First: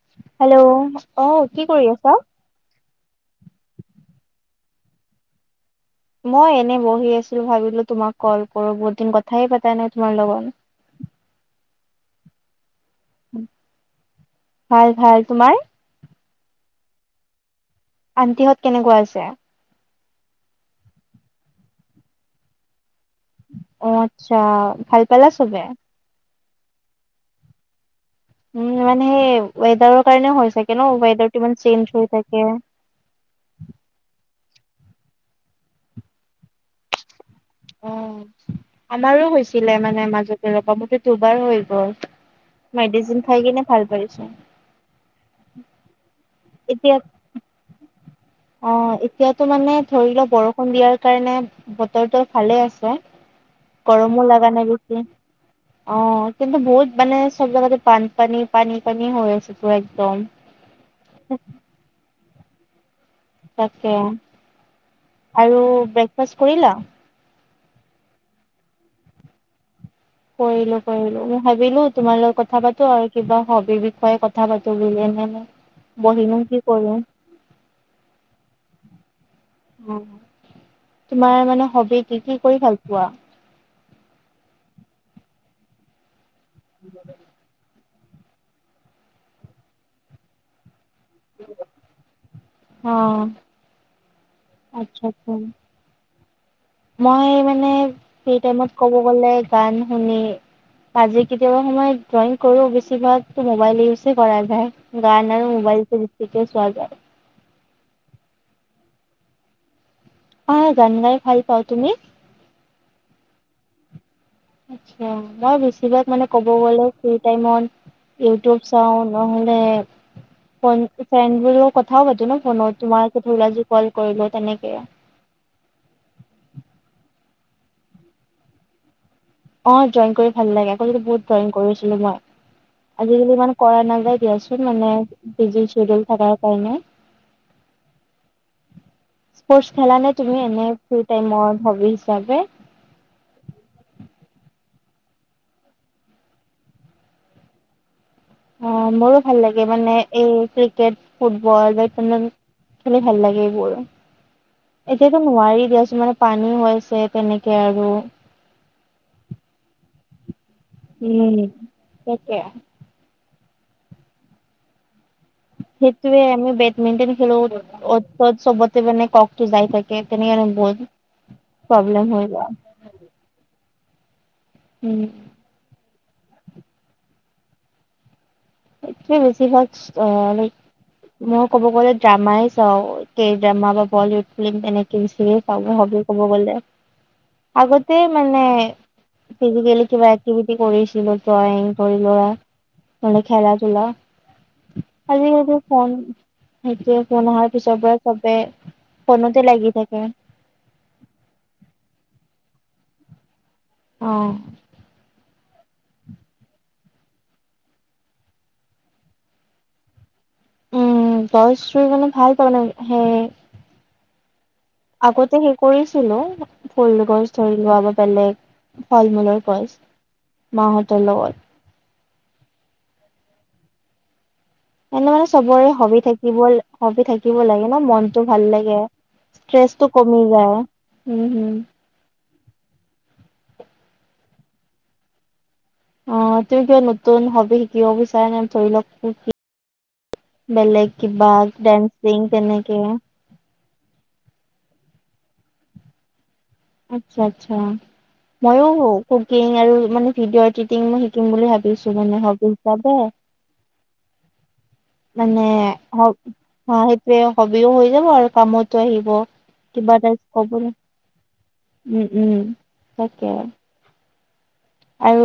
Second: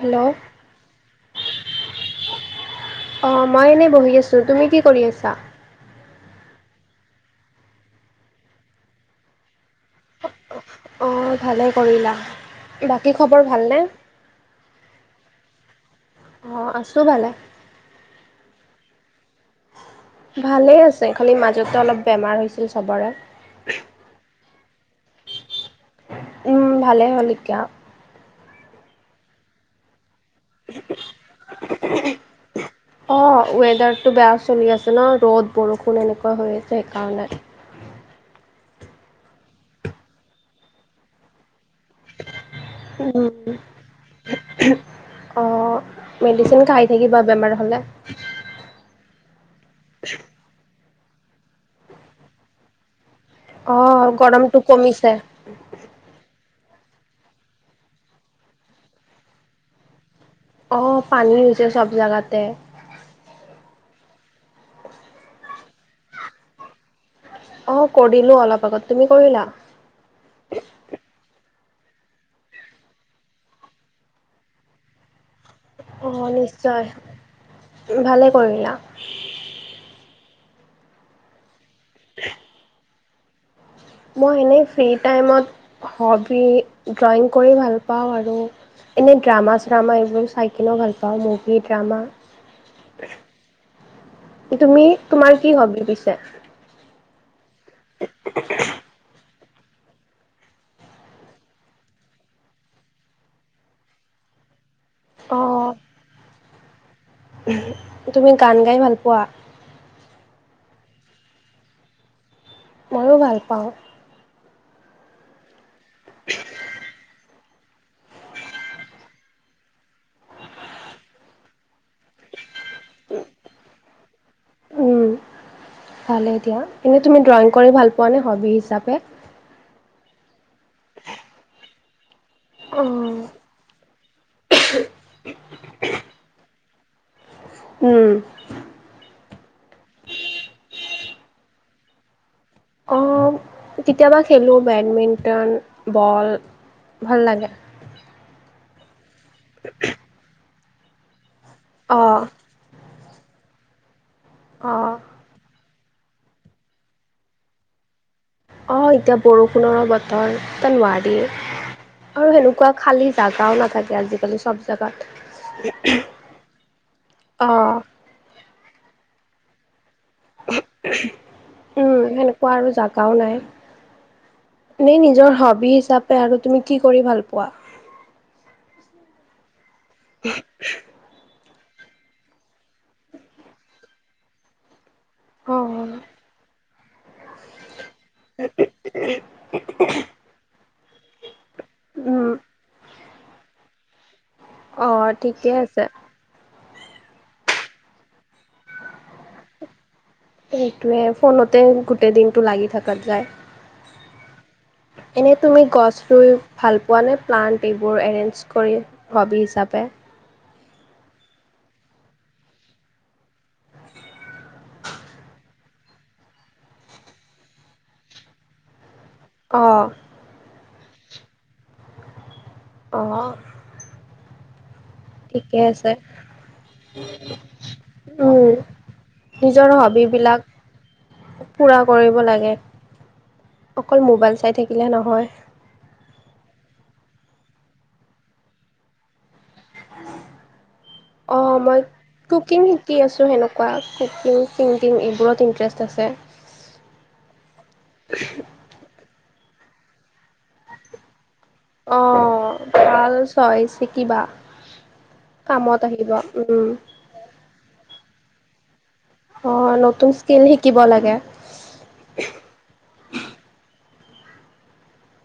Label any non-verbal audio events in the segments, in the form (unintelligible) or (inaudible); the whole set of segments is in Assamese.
হেল্ল' হেল্ল' অ কি কৰি আছা? অঁ মই এনে বহি আছোঁ তুমি কি কৰি আছা? মই এনে বহি আছিলো ভাবিলো তোমাক কল কৰো বহুত দিন কথাই পতাই নাই তোমাৰ লগত, অঁ ভালে কৰিলা, বাকী খবৰ ভালনে, ভাল ভাল তোমাৰ অ আছো ভালে। আনটিহঁত কেনেকুৱা আছে? ভালে আছে খালি মাজতে অলপ বেমাৰ হৈছিল চবৰে। অ আচ্ছা ভাল পালা চবে। উম ভালে হ'ল এতিয়া উ মানে সেই ৱেডাৰৰ কাৰণে হয় চাগে ন ৱেডাৰটো ইমান চেঞ্জ হৈ থাকে। অ ৱেডাৰটো বেয়া চলি আছে ন ৰ'দ বৰষুণ এনেকুৱা হৈ আছে সেইকাৰণে। অ আমাৰো হৈছিলে মানে মাজতে ৰবা মোতো দুবাৰ হৈ গ'ল। মেডিচিন খাই উম কিনে ভাল পাইছো। অ মেডিচিন খাই এতিয়া থাকিবা বেমাৰ হ'লে। অ এতিয়াতো মানে ধৰি ল বৰষুণ দিয়াৰ কাৰণে বতৰটো ভালে আছে। অঁ গৰমো লাগা গৰমটো নাই বেছি, কমিছে অ কিন্তু বহুত মানে চব জেগাতে বানপানী পানী পানী হৈ আছে তো একদম, অ পানী হৈছে চব জাগাতে, তাকে আৰু ব্ৰেকফাষ্ট কৰিলা? অ কৰিলো অলপ আগত তুমি কৰিলা? কৰিলো কৰিলো মই ভাবিলো তোমাৰ লগত কথা পাতো আৰু কিবা হবিৰ বিষয়ে কথা পাতো বুলি এনেই, অ নিশ্চয় ভালে কৰিলা। অ তোমাৰ মানে হবি কি কি কৰি ভাল পোৱা? মই এনেই ফ্ৰী টাইমত হবি ড্ৰয়িং কৰি ভাল পা পাওঁ আৰু এনে ড্ৰামা চ্ৰামা এইবোৰ চাই কিনেও ভাল পাওঁ, পাওঁ মুভি ড্ৰামা, অ', তুমি আচ্ছা আচ্ছা তোমাৰ কি হবি পিছে? মই মানে ফ্ৰী টাইমত ক'ব গ'লে গান শুনি, আজি কেতিয়াবা সময়ত ড্ৰয়িং কৰো বেছিভাগ মবাইল ইউছে কৰা যাই, গান অ আৰু মোবাইল টো বেছিকে চোৱা যায়। তুমি গান গাই ভাল পোৱা? অ গান গাই ভাল পাওঁ, তুমি? ময়ো ভাল পাওঁ। আঁ, মই বেছিভাগ মানে কব গলে ফ্ৰী টাইমত- ইউটিউব চাওঁ নহ'লে ফন ফ্ৰেণ্ড বোৰ লগত কথাও পাতো ন ফোনত। তোমাৰ ধৰি লোৱা যি কল কৰিলো তেনেকে। উম ভালে দিয়া এনেই তুমি ড্ৰয়িং কৰি ভাল পোৱা নে হবি হিচাপে? অ ড্ৰয়িং কৰি ভাল লাগে আকৌ যদি বহুত ড্ৰয়িং কৰি আছিলো মই, আজিকালি উম মান- কৰা নাযায় দিয়াচোন মানে বিজি চিডিউল থকাৰ কাৰণে। উম স্পৰ্টছ খেলা নে তুমি এনে ফ্ৰী টাইমৰ হবি হিচাপে? অ কেতিয়াবা খেলো বেডমিণ্টন, বল ভাল লাগে। অ মোৰো ভাল লাগে মানে এই ক্ৰিকেট, ফুটবল, অ বেডমিণ্টন। অ খেলি ভাল লাগে এইবোৰ, এতিয়াতো নোৱাৰি দিয়াচোন মানে- পানী হৈছে তেনেকে আৰু- অঁ এতিয়া বৰষুণৰৰ বতৰ নোৱাৰি উম। আৰু তাকে তেনেকুৱা - খালি জাগাও নাথাকে আজিকালি চব- জাগাত। সেইটোৱে আমি বেডমিণ্টন খেলো অ', অত তত ছবতে মানে ককটো যাই থাকে। তে তেনে বহুত উম, প্ৰব্লেম হৈ যায়। এনে উম। নিজৰ হবি হিচাপে আৰু তুমি কি কৰি ভাল পোৱা? সে বেছিভাগ অ, লাইক ম ক'ব গ'লে ড্ৰামাই চাওঁ। কেই ড্ৰামা বা বলিউড ফিল্ম তেনেক থ্ৰী ইষ্টমে চাওঁ অ', মোৰ হবী ক'ব গ'লে। আগতে মানে ফিজিকেলি কিবা কিবি কৰিছিলো ড্ৰয়িং ধৰি লৰা। উম, খেলা ধূলা অ', ঠিকে আজিকালি আছে। ফোন। সেইটোৱে ফোন অহাৰ পিছৰ পৰা চবে ফোনতে লাগি থাকে। সেইটোৱে ফোনতে গোটেই দিনটো লাগি থকাত যায়। অঁ এনেই তুমি গছ ৰুই ভাল পোৱা নে প্লাণ্ট এইবোৰ এৰেঞ্জ কৰি হবি হিচাপে। ভ‌ইচটো মানে ভাল পা নে হে, আগতে সে কৰিছিলো ফুলগছ ধৰি লোৱা বা বেলেগ ফল মূলৰ। ভ‌ইচ, অ', মাহঁতৰ লগত। অঁ এনে মানে চবৰে আছে। হবি থাকিব হবি থাকিব লাগে ন, মনতটো ভাল উম, লাগে। নিজৰ ষ্ট্ৰেচটো কমি হবিবিলাক যায়, উম, হম। পুৰা কৰিব লাগে, অকল মোবাইল চাই থাকিলে নহয়। অঁ, তুমি কিবা নতুন হবি শিকিব বিচাৰে নে ধৰি লওক বেলেগ কিবা অঁ মই ডাঞ্চিং কুকিং তেনেকে। শিকি আছোঁ সেনেকুৱা কুকিং, চিংগিং এইবোৰত ইণ্টাৰেষ্ট আছে। আচ্ছা-আচ্ছা, মইো কুকিং আৰু মানে ভিডিঅ' এডিটিং মই শিকিম বুলি ভাবি ছু মানে হবি হিচাপে। ছয় শিকিবা। মানে কামত অ, আহিব উম। সেইটোৱে হবিও হৈ যাব আৰু কামতো আহিব। অঁ কিবা নতুন স্কিল কবলে, শিকিব লাগে উম, উম তাকে। আৰু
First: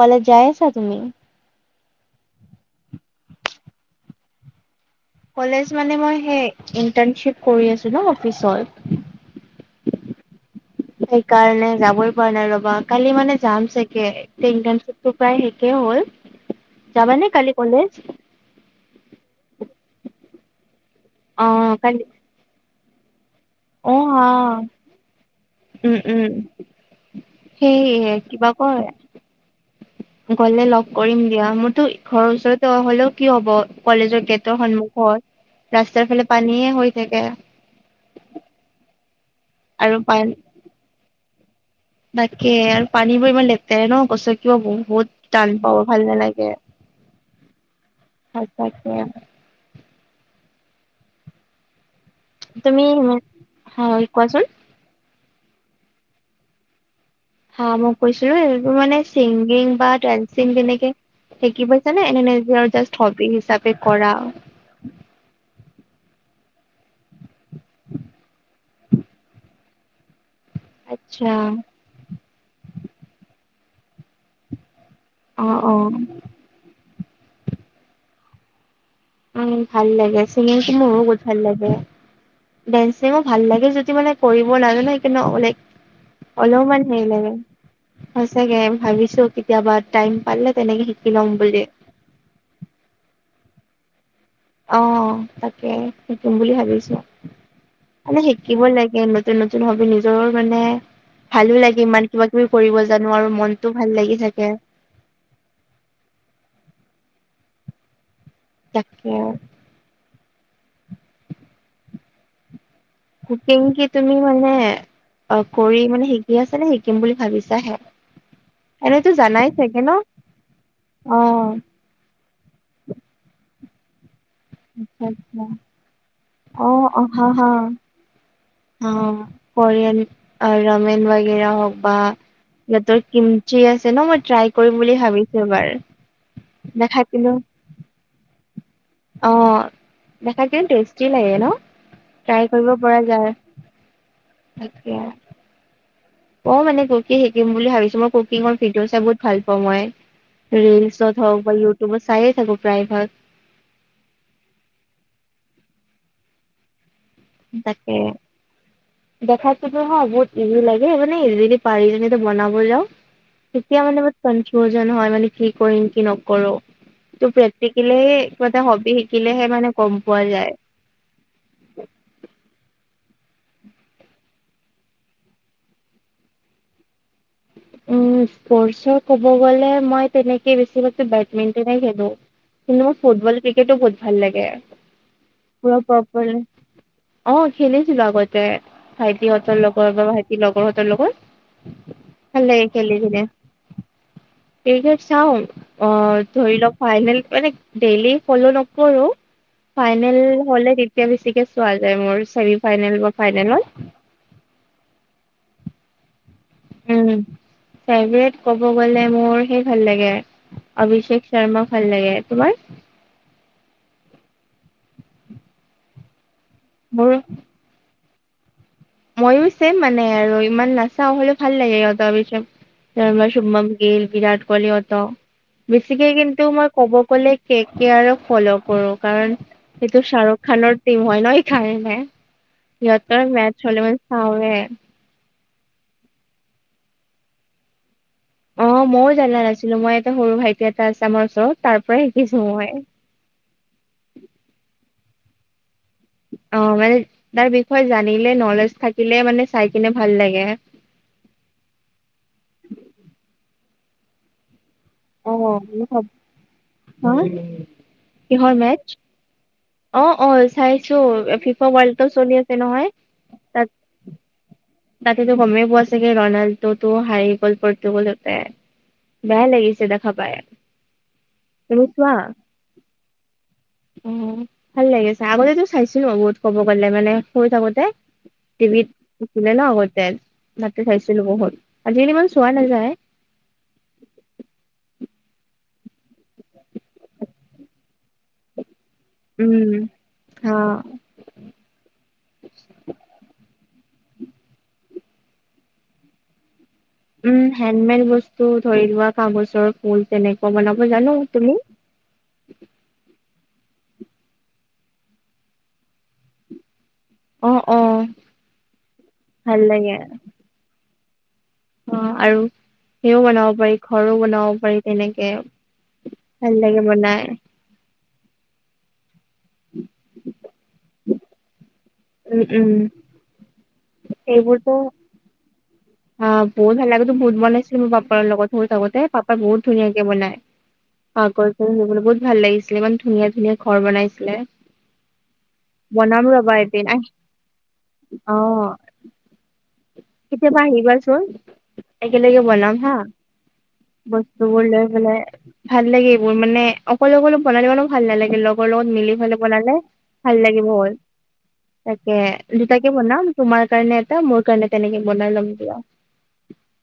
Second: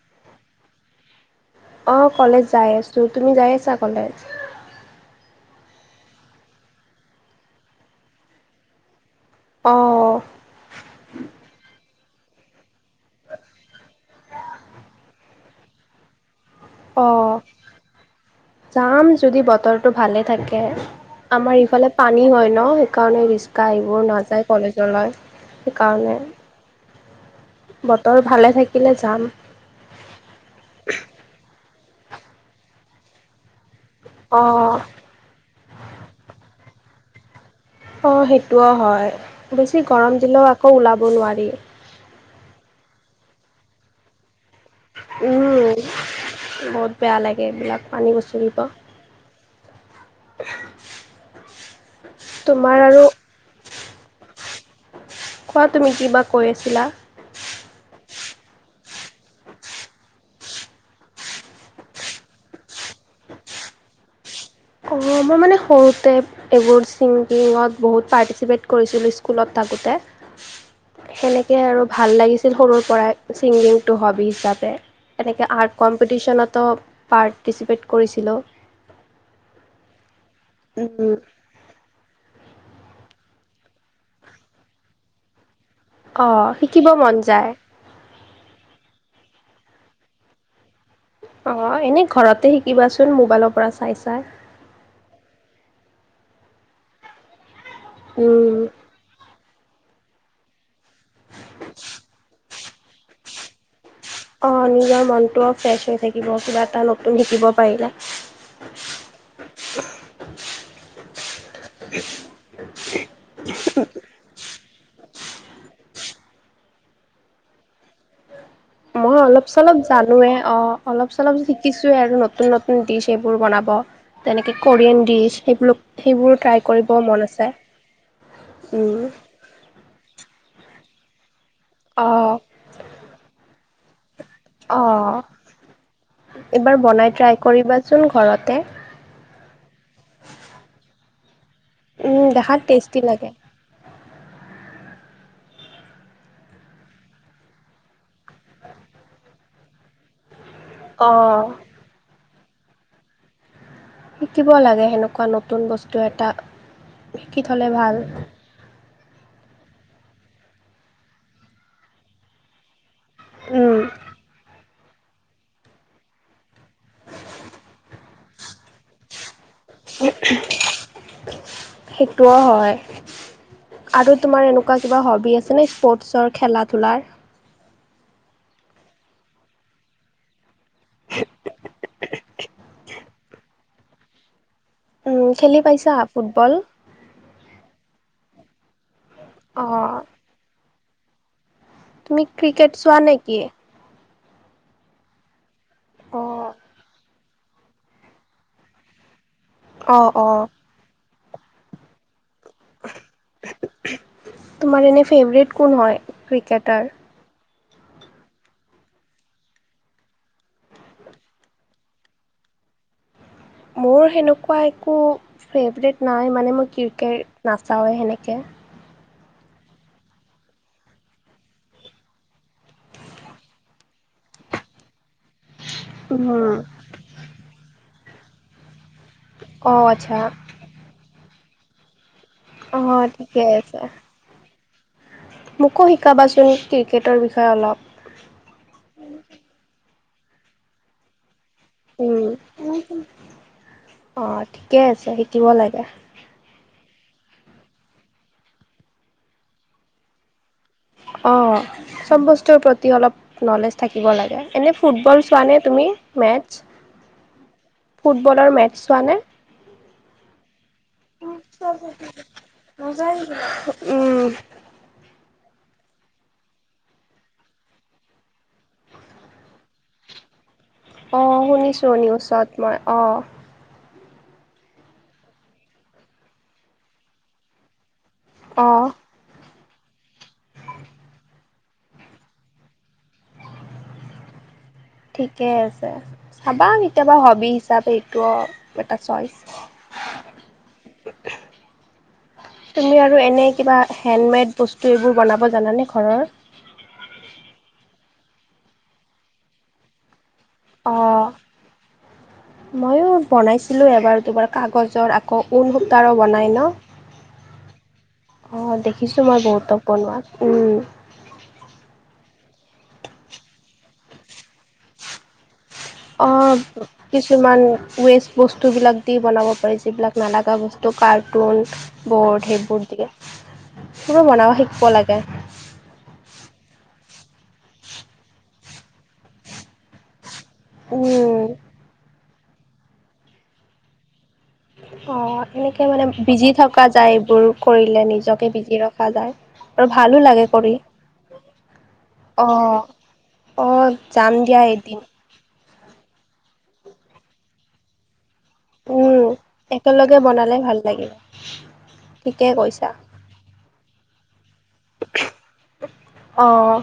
তালে যাই আছা তুমি? অঁ, কলেজ যাই আছো তুমি যাই আছা কলেজ? কলেজ মানে মই সেই ইন্টাৰনশিপ কৰি আছোঁ ন অফিচত। অ'। সেইকাৰণে যাবই পৰা নাই ৰ'বা কালি মানে যাম চাগে। ইণ্টাৰ্ণশিপ টো প্ৰায় শেষেই হ'ল। যাবানে অ', কালি কলেজ? যাম যদি বতৰটো ভালে থাকে। অ আমাৰ ইফালে কালি পানী হয় ন, সেইকাৰণে অ গাড়ীবোৰ হা নাযায় কলেজলৈ, উম সেইকাৰণে। উম সেই বতৰ কিবা ভালে কয় থাকিলে যাম। গলে লগ কৰিম দিয়া, মোৰতো ঘৰৰ ওচৰৰত হলেও কি হব কলেজৰ গেটৰ অঁ সন্মুখত, ৰাস্তাৰ ফালে পানীয়ে হৈ থাকে। অ', সেইটোও হয়। বেছি আৰু গৰম পান দিলেও আকৌ ওলাব নোৱাৰি। তাকে আৰু পানী বোৰ ইমান লেতেৰে ন? গছকিব বহুত উম, টান পাব ভাল নালাগে বহুত বেয়া লাগে এইবিলাক পানী গচকিব। অ'। (unintelligible) তোমাৰ তুমি আৰু ইমান, হয় কোৱাচোন? কোৱা তুমি কিবা কৈ আছিলা? অ, মই কৈছিলোঁ এইবোৰ মানে ছিংগিং বা ডানসিং যেনেকে শিকি পাইছে নে এনে নিজৰ জাষ্ট হবি হিচাপে কৰা? অ', মই মানে সৰুতে এইবোৰ ছিংগিঙত বহুত পাৰ্টিচিপেটঁ কৰিছিলোঁ স্কুলত থাকোঁতে। আচ্ছা সেনেকে আৰু ভাল লাগিছিল সৰুৰ পৰাই ছিংগিংটো হবি হিচাপে অ এনেকৈ আৰ্ট অ উম কম্পিটিশ্যনতো পাৰ্টিচিপেট কৰিছিলোঁ। উম ভাল লাগে ছিংগিংটো মোৰো উম, বহুত ভাল লাগে। ডেন্সিঙো ভাল লাগে যদি মানে কৰিব নাজানো সেইকাৰণে অলেক অ', শিকিব অলমান হেই মন লাগে যায়। সঁচাকে ভাবিছোঁ কেতিয়াবা টাইম পালে তেনেকে শি অ এনেই ঘৰতে শিকিবাচোন মোবাইলৰ পৰা চাই চাই। অ', তাকে শিকিম বুলি ভাবিছোঁ। মানে শিকিব উম, লাগিব নতুন-নতুন হবী নিজৰ মানে ভালো লাগে ইমান কিবা কিবি কৰিব জানো আৰু মনটো ভাল লাগি থাকে। অ', নিজৰ মনটোও ফ্ৰেচ হৈ থাকিব, কিবা এটা নতুন শিকিব পাৰিলে। তাকে। (unintelligible) কুকিং কি তুমি মানে অ, কৰি মানে শিকি আছা নে শিকিম বুলি ভাবিছাহে? এনেতো মই অলপ জানাই চলপ চাগে ন জানোয়ে অ', অলপ অ চলপ শিকিছোঁ। আৰু নতুন-নতুন ডিচ এইবোৰ বনাব। তেনেকে কোৰিয়ান আচ্ছা দিছ আচ্ছা সেইবোৰ সেইবোৰো ট্ৰাই অ কৰিব মন আছে। অ উম, কৰিয়ন ৰমেন বাগেৰা হওক বা অ', সিহঁতৰ কিমচি আছে ন মই ট্ৰাই কৰিম বুলি অ', ভাবিছো এবাৰ নাখাই পিনো চোন ঘৰতে অ দেখাত কিন্তু টেষ্টি লাগে ন উম, ট্ৰাই দেখাত কৰিব পৰা টেষ্টি লাগে যায় তেতিয়া অ মানে কুকিং শিকিম বুলি ভাবিছোঁ মই কুকিঙৰ ভিডিঅ' চাই বহুত ভাল পাওঁ মই ৰিলচত হওক অ'। বা ইউটিউবত চায়ে থাকো প্ৰায় ভাগ শিকিব লাগে সেনেকোৱা নতুন বস্তু এটা শিকি থ'লে ভাল। তাকে দেখাতোতো ন বহুত ইজি লাগে মানে ইজিলি পাৰিলেতো বনাব যাও উম, তেতিয়া মানে বহুত কনফিউজন হয় মানে কি কৰিম কি নকৰোঁ। ত প্ৰেক্টিকেলি কিবা এটা হবি শিকিলেহে মানে গম পোৱা যায়। সেইটোও হয়। আৰু তোমাৰ এনেকোৱা কিবা হবি আছেনে স্পৰ্টছৰ খেলা ধূলাৰ। উ স্পৰ্টছৰ ক'ব গলে মই তেনেকে বেছিভাগতো বেডমিন্টনে খেলো কিন্তু মোৰ ফুটবল ক্ৰিকেটো বহুত ভাল লাগে উম, খেলি পুৰা পাইছা প্ৰপাৰ ফুটবল? অ খেলিছিলো আগতে ভাইটিহঁতৰ লগৰ অ', বা ভাইটিৰ লগৰ হ লগত তুমি ভাল লাগে ক্ৰিকেট খেলি চোৱা কিনে নেকি? এই যে চাও। অ, ধৰি লওক ফাইনেল মানে ডেইলি ফলও নকৰো। অ', ফাইনেল অ', হ'লে তেতিয়া বেছিকে চোৱা যায় মোৰ চেমি ফাইনেল বা ফাইনেলত। তোমাৰ এনে ফেভাৰেট কোন হয় ক্ৰিকেটাৰ উম, ফেভৰেট ক'ব গলে মোৰ সেই ভাল লাগে। অভিষেক শৰ্মা ভাল লাগে তোমাৰ মোৰ সেনেকোৱা একো ফেভৰেট নাই মানে মই মোৰ ক্ৰিকেট নাচাওৱেই সেনেকে। মইয়ো চেম মানে আৰু ইমান নাচাও হলেও ভাল লাগে সিহঁতৰ অভিশেষ তেওঁ বা শুভম গিল বিৰাট কৌহলীহত। বেছিকে কিন্তু উম, মই কব গলে কে - কে আৰু ফল' কৰো কাৰণ অ', এইটো আচ্ছা শ্বাহৰুখ খানৰ টিম হয় ন এইকাৰণে। অ, ঠিকে আছে। দিলে মানে চাওৱে (unintelligible) মোকো শিকাবাচোন ক্ৰিকেটৰ বিষয়ে অলপ। অ, মইয়ো জানা নাছিলো মই এটা সৰু ভাইটি এটা আছে আমাৰ ওচৰত তাৰ পৰাই উম, শিকিছো মই অ, ঠিকে আছে শিকিব লাগে। অ, মানে তাৰ বিষয়ে জানিলে নলেজ থাকিলে মানে চাই কিনে ভাল লাগে। অ, চব বস্তুৰ প্ৰতি অলপ নলেজ থাকিব লাগে। এনে ফুটবল চোৱা নে তুমি অ মেটছ ফুটবলৰ কিহৰ মেচ মেটছ চোৱা নে? অ', অ', চাইছো ফিফা ৱৰ্ল্ড কাপ চলি আছে নহয়। তাত অ', তাতেতো গমেই পোৱা চাগে ৰনাল্ডো টো হাৰি গ'ল পৰ্তুগলতে। বেয়া লাগিছে দেখা পাই। অ, তুমি শুনিছো চোৱা? নিউজত মই অ, অ, ভাল লাগিছে আগতেতো চাইছো বহুত ক'ব গ'লে মানে সৰু থাকোতে অ, টিভিত। ছিলে ন আগতে তাতে চাইছিলো বহুত আজিকালি ইমান চোৱা নাযায়। ঠিকে আছে চাবা কেতিয়াবা হবি হিচাপে এইটোও এটা চইচ উম, হ, তুমি আৰু এনেই কিবা হেণ্ডমেড বস্তু এইবোৰ বনাব জানানে ঘৰৰ। উম, হেণ্ডমেড বস্তু ধৰি লোৱা কাগজৰ ফুল তেনেকোৱা বনাব অ, জানো তুমি? উ (inaudible) ময়ো বনাইছিলো এবাৰ তোমাৰ কাগজৰ। আকৌ ঊনসূতাৰ বনাই ন? অ', অ', অহ, দেখিছো মই ভাল বহুত লাগে বনোৱা উম, অ, আৰু সেও বনাব পাৰি, ঘৰো বনাব পাৰি তেনেকে ভাল লাগে বনাই কিছুমান ৱেষ্ট বস্তুবিলাক দি বনাব পাৰি যিবিলাক নালাগা বস্তু কাৰ্টুন, উম ব'ৰ্ড উম সেইবোৰ দিয়ে। কোনো মনাব শিকিব লাগে। হা বহত ভাল লাগে ত বহত বনাইছিলো মোৰ পাপাৰ লগত থাকতে পাপা বহুত ধুনীয়াাকে বনাই। উম আগৰ ধুবলৈ বহুত ভাল লাগিছিলে ইমান ধুনীয়া ধুনীয়া ঘৰ বনাইছিলে। অ, এনেকে মানে বনাম বিজি ৰবা থকা এদিন আহ যায় এইবোৰ কৰিলে অ নিজকে বিজি ৰখা যায়। আৰু ভালো লাগে কেতিয়াবা কৰি আহিবাচোন। একেলগে অ বনাম হা অ যাম দিয়া বস্তুবোৰ লৈ এদিন পেলাই। ভাল লাগে এইবোৰ মানে অকলে অলপ বনাই ভাল নালাগে। লগৰ লগত মিলি উম পেলাই বনালে ভাল লাগিব হ'ল। তাকে ঠিকে দুটাকে কৈছা বনাম। তোমাৰ কাৰণে এটা মোৰ কাৰণে তেনেকে বনাই ল'ম দিয়া। অঁ।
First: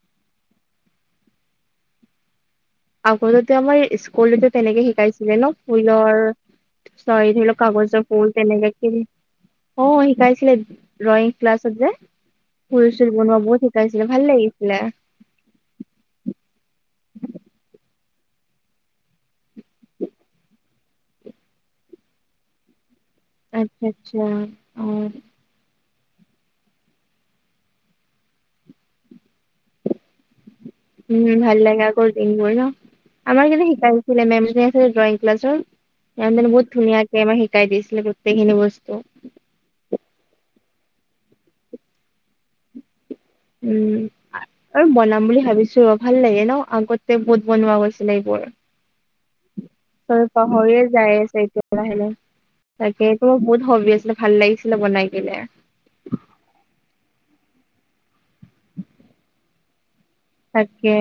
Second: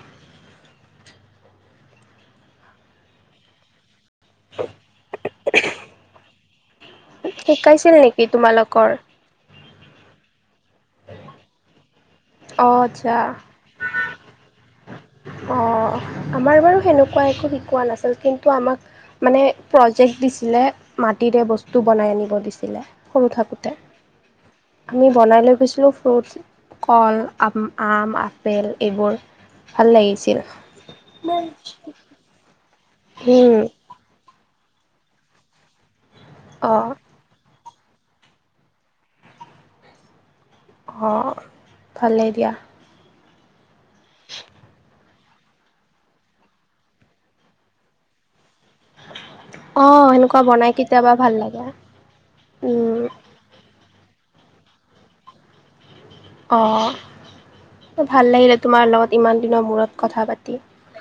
আগতেতো আমাৰ ইস্ সকলো তেনেকে শিকাইছিলে ন ফুলৰ চৰি ধৰি লওক শিকাইছিল কাগজৰ নেকি ফুল তেনেকে তোমালোকৰ অ, শিকাইছিলে ড্ৰয়িং ক্লাছত যে অ ফুল আচ্ছা বনোৱা বহুত ছিলে ভাল লাগিছিলে। আমাৰ বাৰু সেনেকুৱা একো শিকোৱা নাছিল। কিন্তু আমাক মানে প্ৰজেক্ট দিছিলে মাটিৰে বস্তু বনাই আনিব দিছিলে। সৰু থাকোঁতে, আচ্ছা আচ্ছা অ আমি বনাই লৈ গৈছিলোঁ ফ্ৰুট কল, আপ আম, আপেল এইবোৰ ভাল লাগিছিল। উম ভাল লাগে আগৰ দিনবোৰ ন? আমাৰ কিন্তু শিকাইছিলে মেম যে আছিল ড্ৰয়িং ক্লাছৰ। মেমজনী বহুত অঁ ধুনীয়াকে আমাক শিকাই দিছিলে গোটেইখিনি বস্তু। ঘৰ ভালেই দিয়া। উম। আৰু বনাম বুলি ভাবিছো ৰ ভাল লাগে ন আগতে বহুত বনোৱা গৈছিলে এইবোৰ। অঁ চবে সেনেকুৱা বনাই পাহৰিয়ে কেতিয়াবা যাই ভাল আছে লাগে এতিয়া লাহে লাহে। তাকে মোৰ বহুত হবি আছিলে ভাল লাগিছিলে বনাই কিনে। অঁ, ভাল লাগিলে তোমাৰ লগত ইমান দিনৰ মূৰত কথা পাতি। তাকে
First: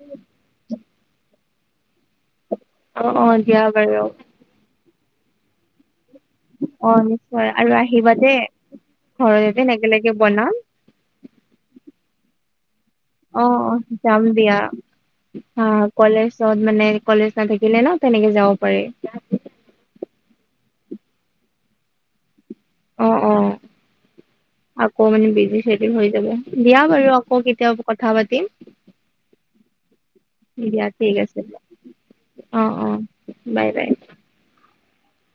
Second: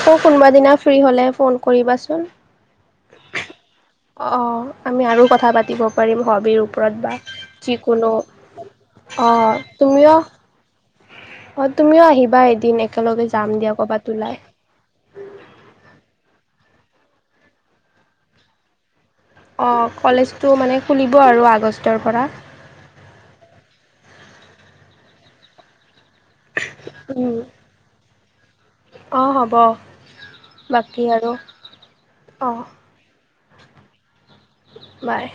আকৌ কোনোবা দিনা ফ্ৰী হ'লে ফোন কৰিবাচোন। অ' অ' দিয়া বাৰু। অঁ আমি আৰু কথা পাতিব পাৰিম হবিৰ অ ওপৰত বা নিশ্চয় আৰু যিকোনো আহিবা দেই অ ঘৰত এদিন একেলগে তুমিও বনাম অ তুমিও আহিবা এদিন এক অ অ যাম দিয়া। অ কলেজত মানে কলেজ নাথাকিলে ন তেনেকে যাব পাৰি। অঁ কলেজটো মানে খুলিব আৰু আগষ্টৰ পৰা। অ অ আকৌ মানে বিজি চেদিউল হৈ যাব। দিয়া বাৰু উম। আকৌ কেতিয়াবা কথা পাতিম। অ', হ'ব দিয়া বাকী ঠিক আৰু আছে দিয়া, অ অ। Bye bye. বাই।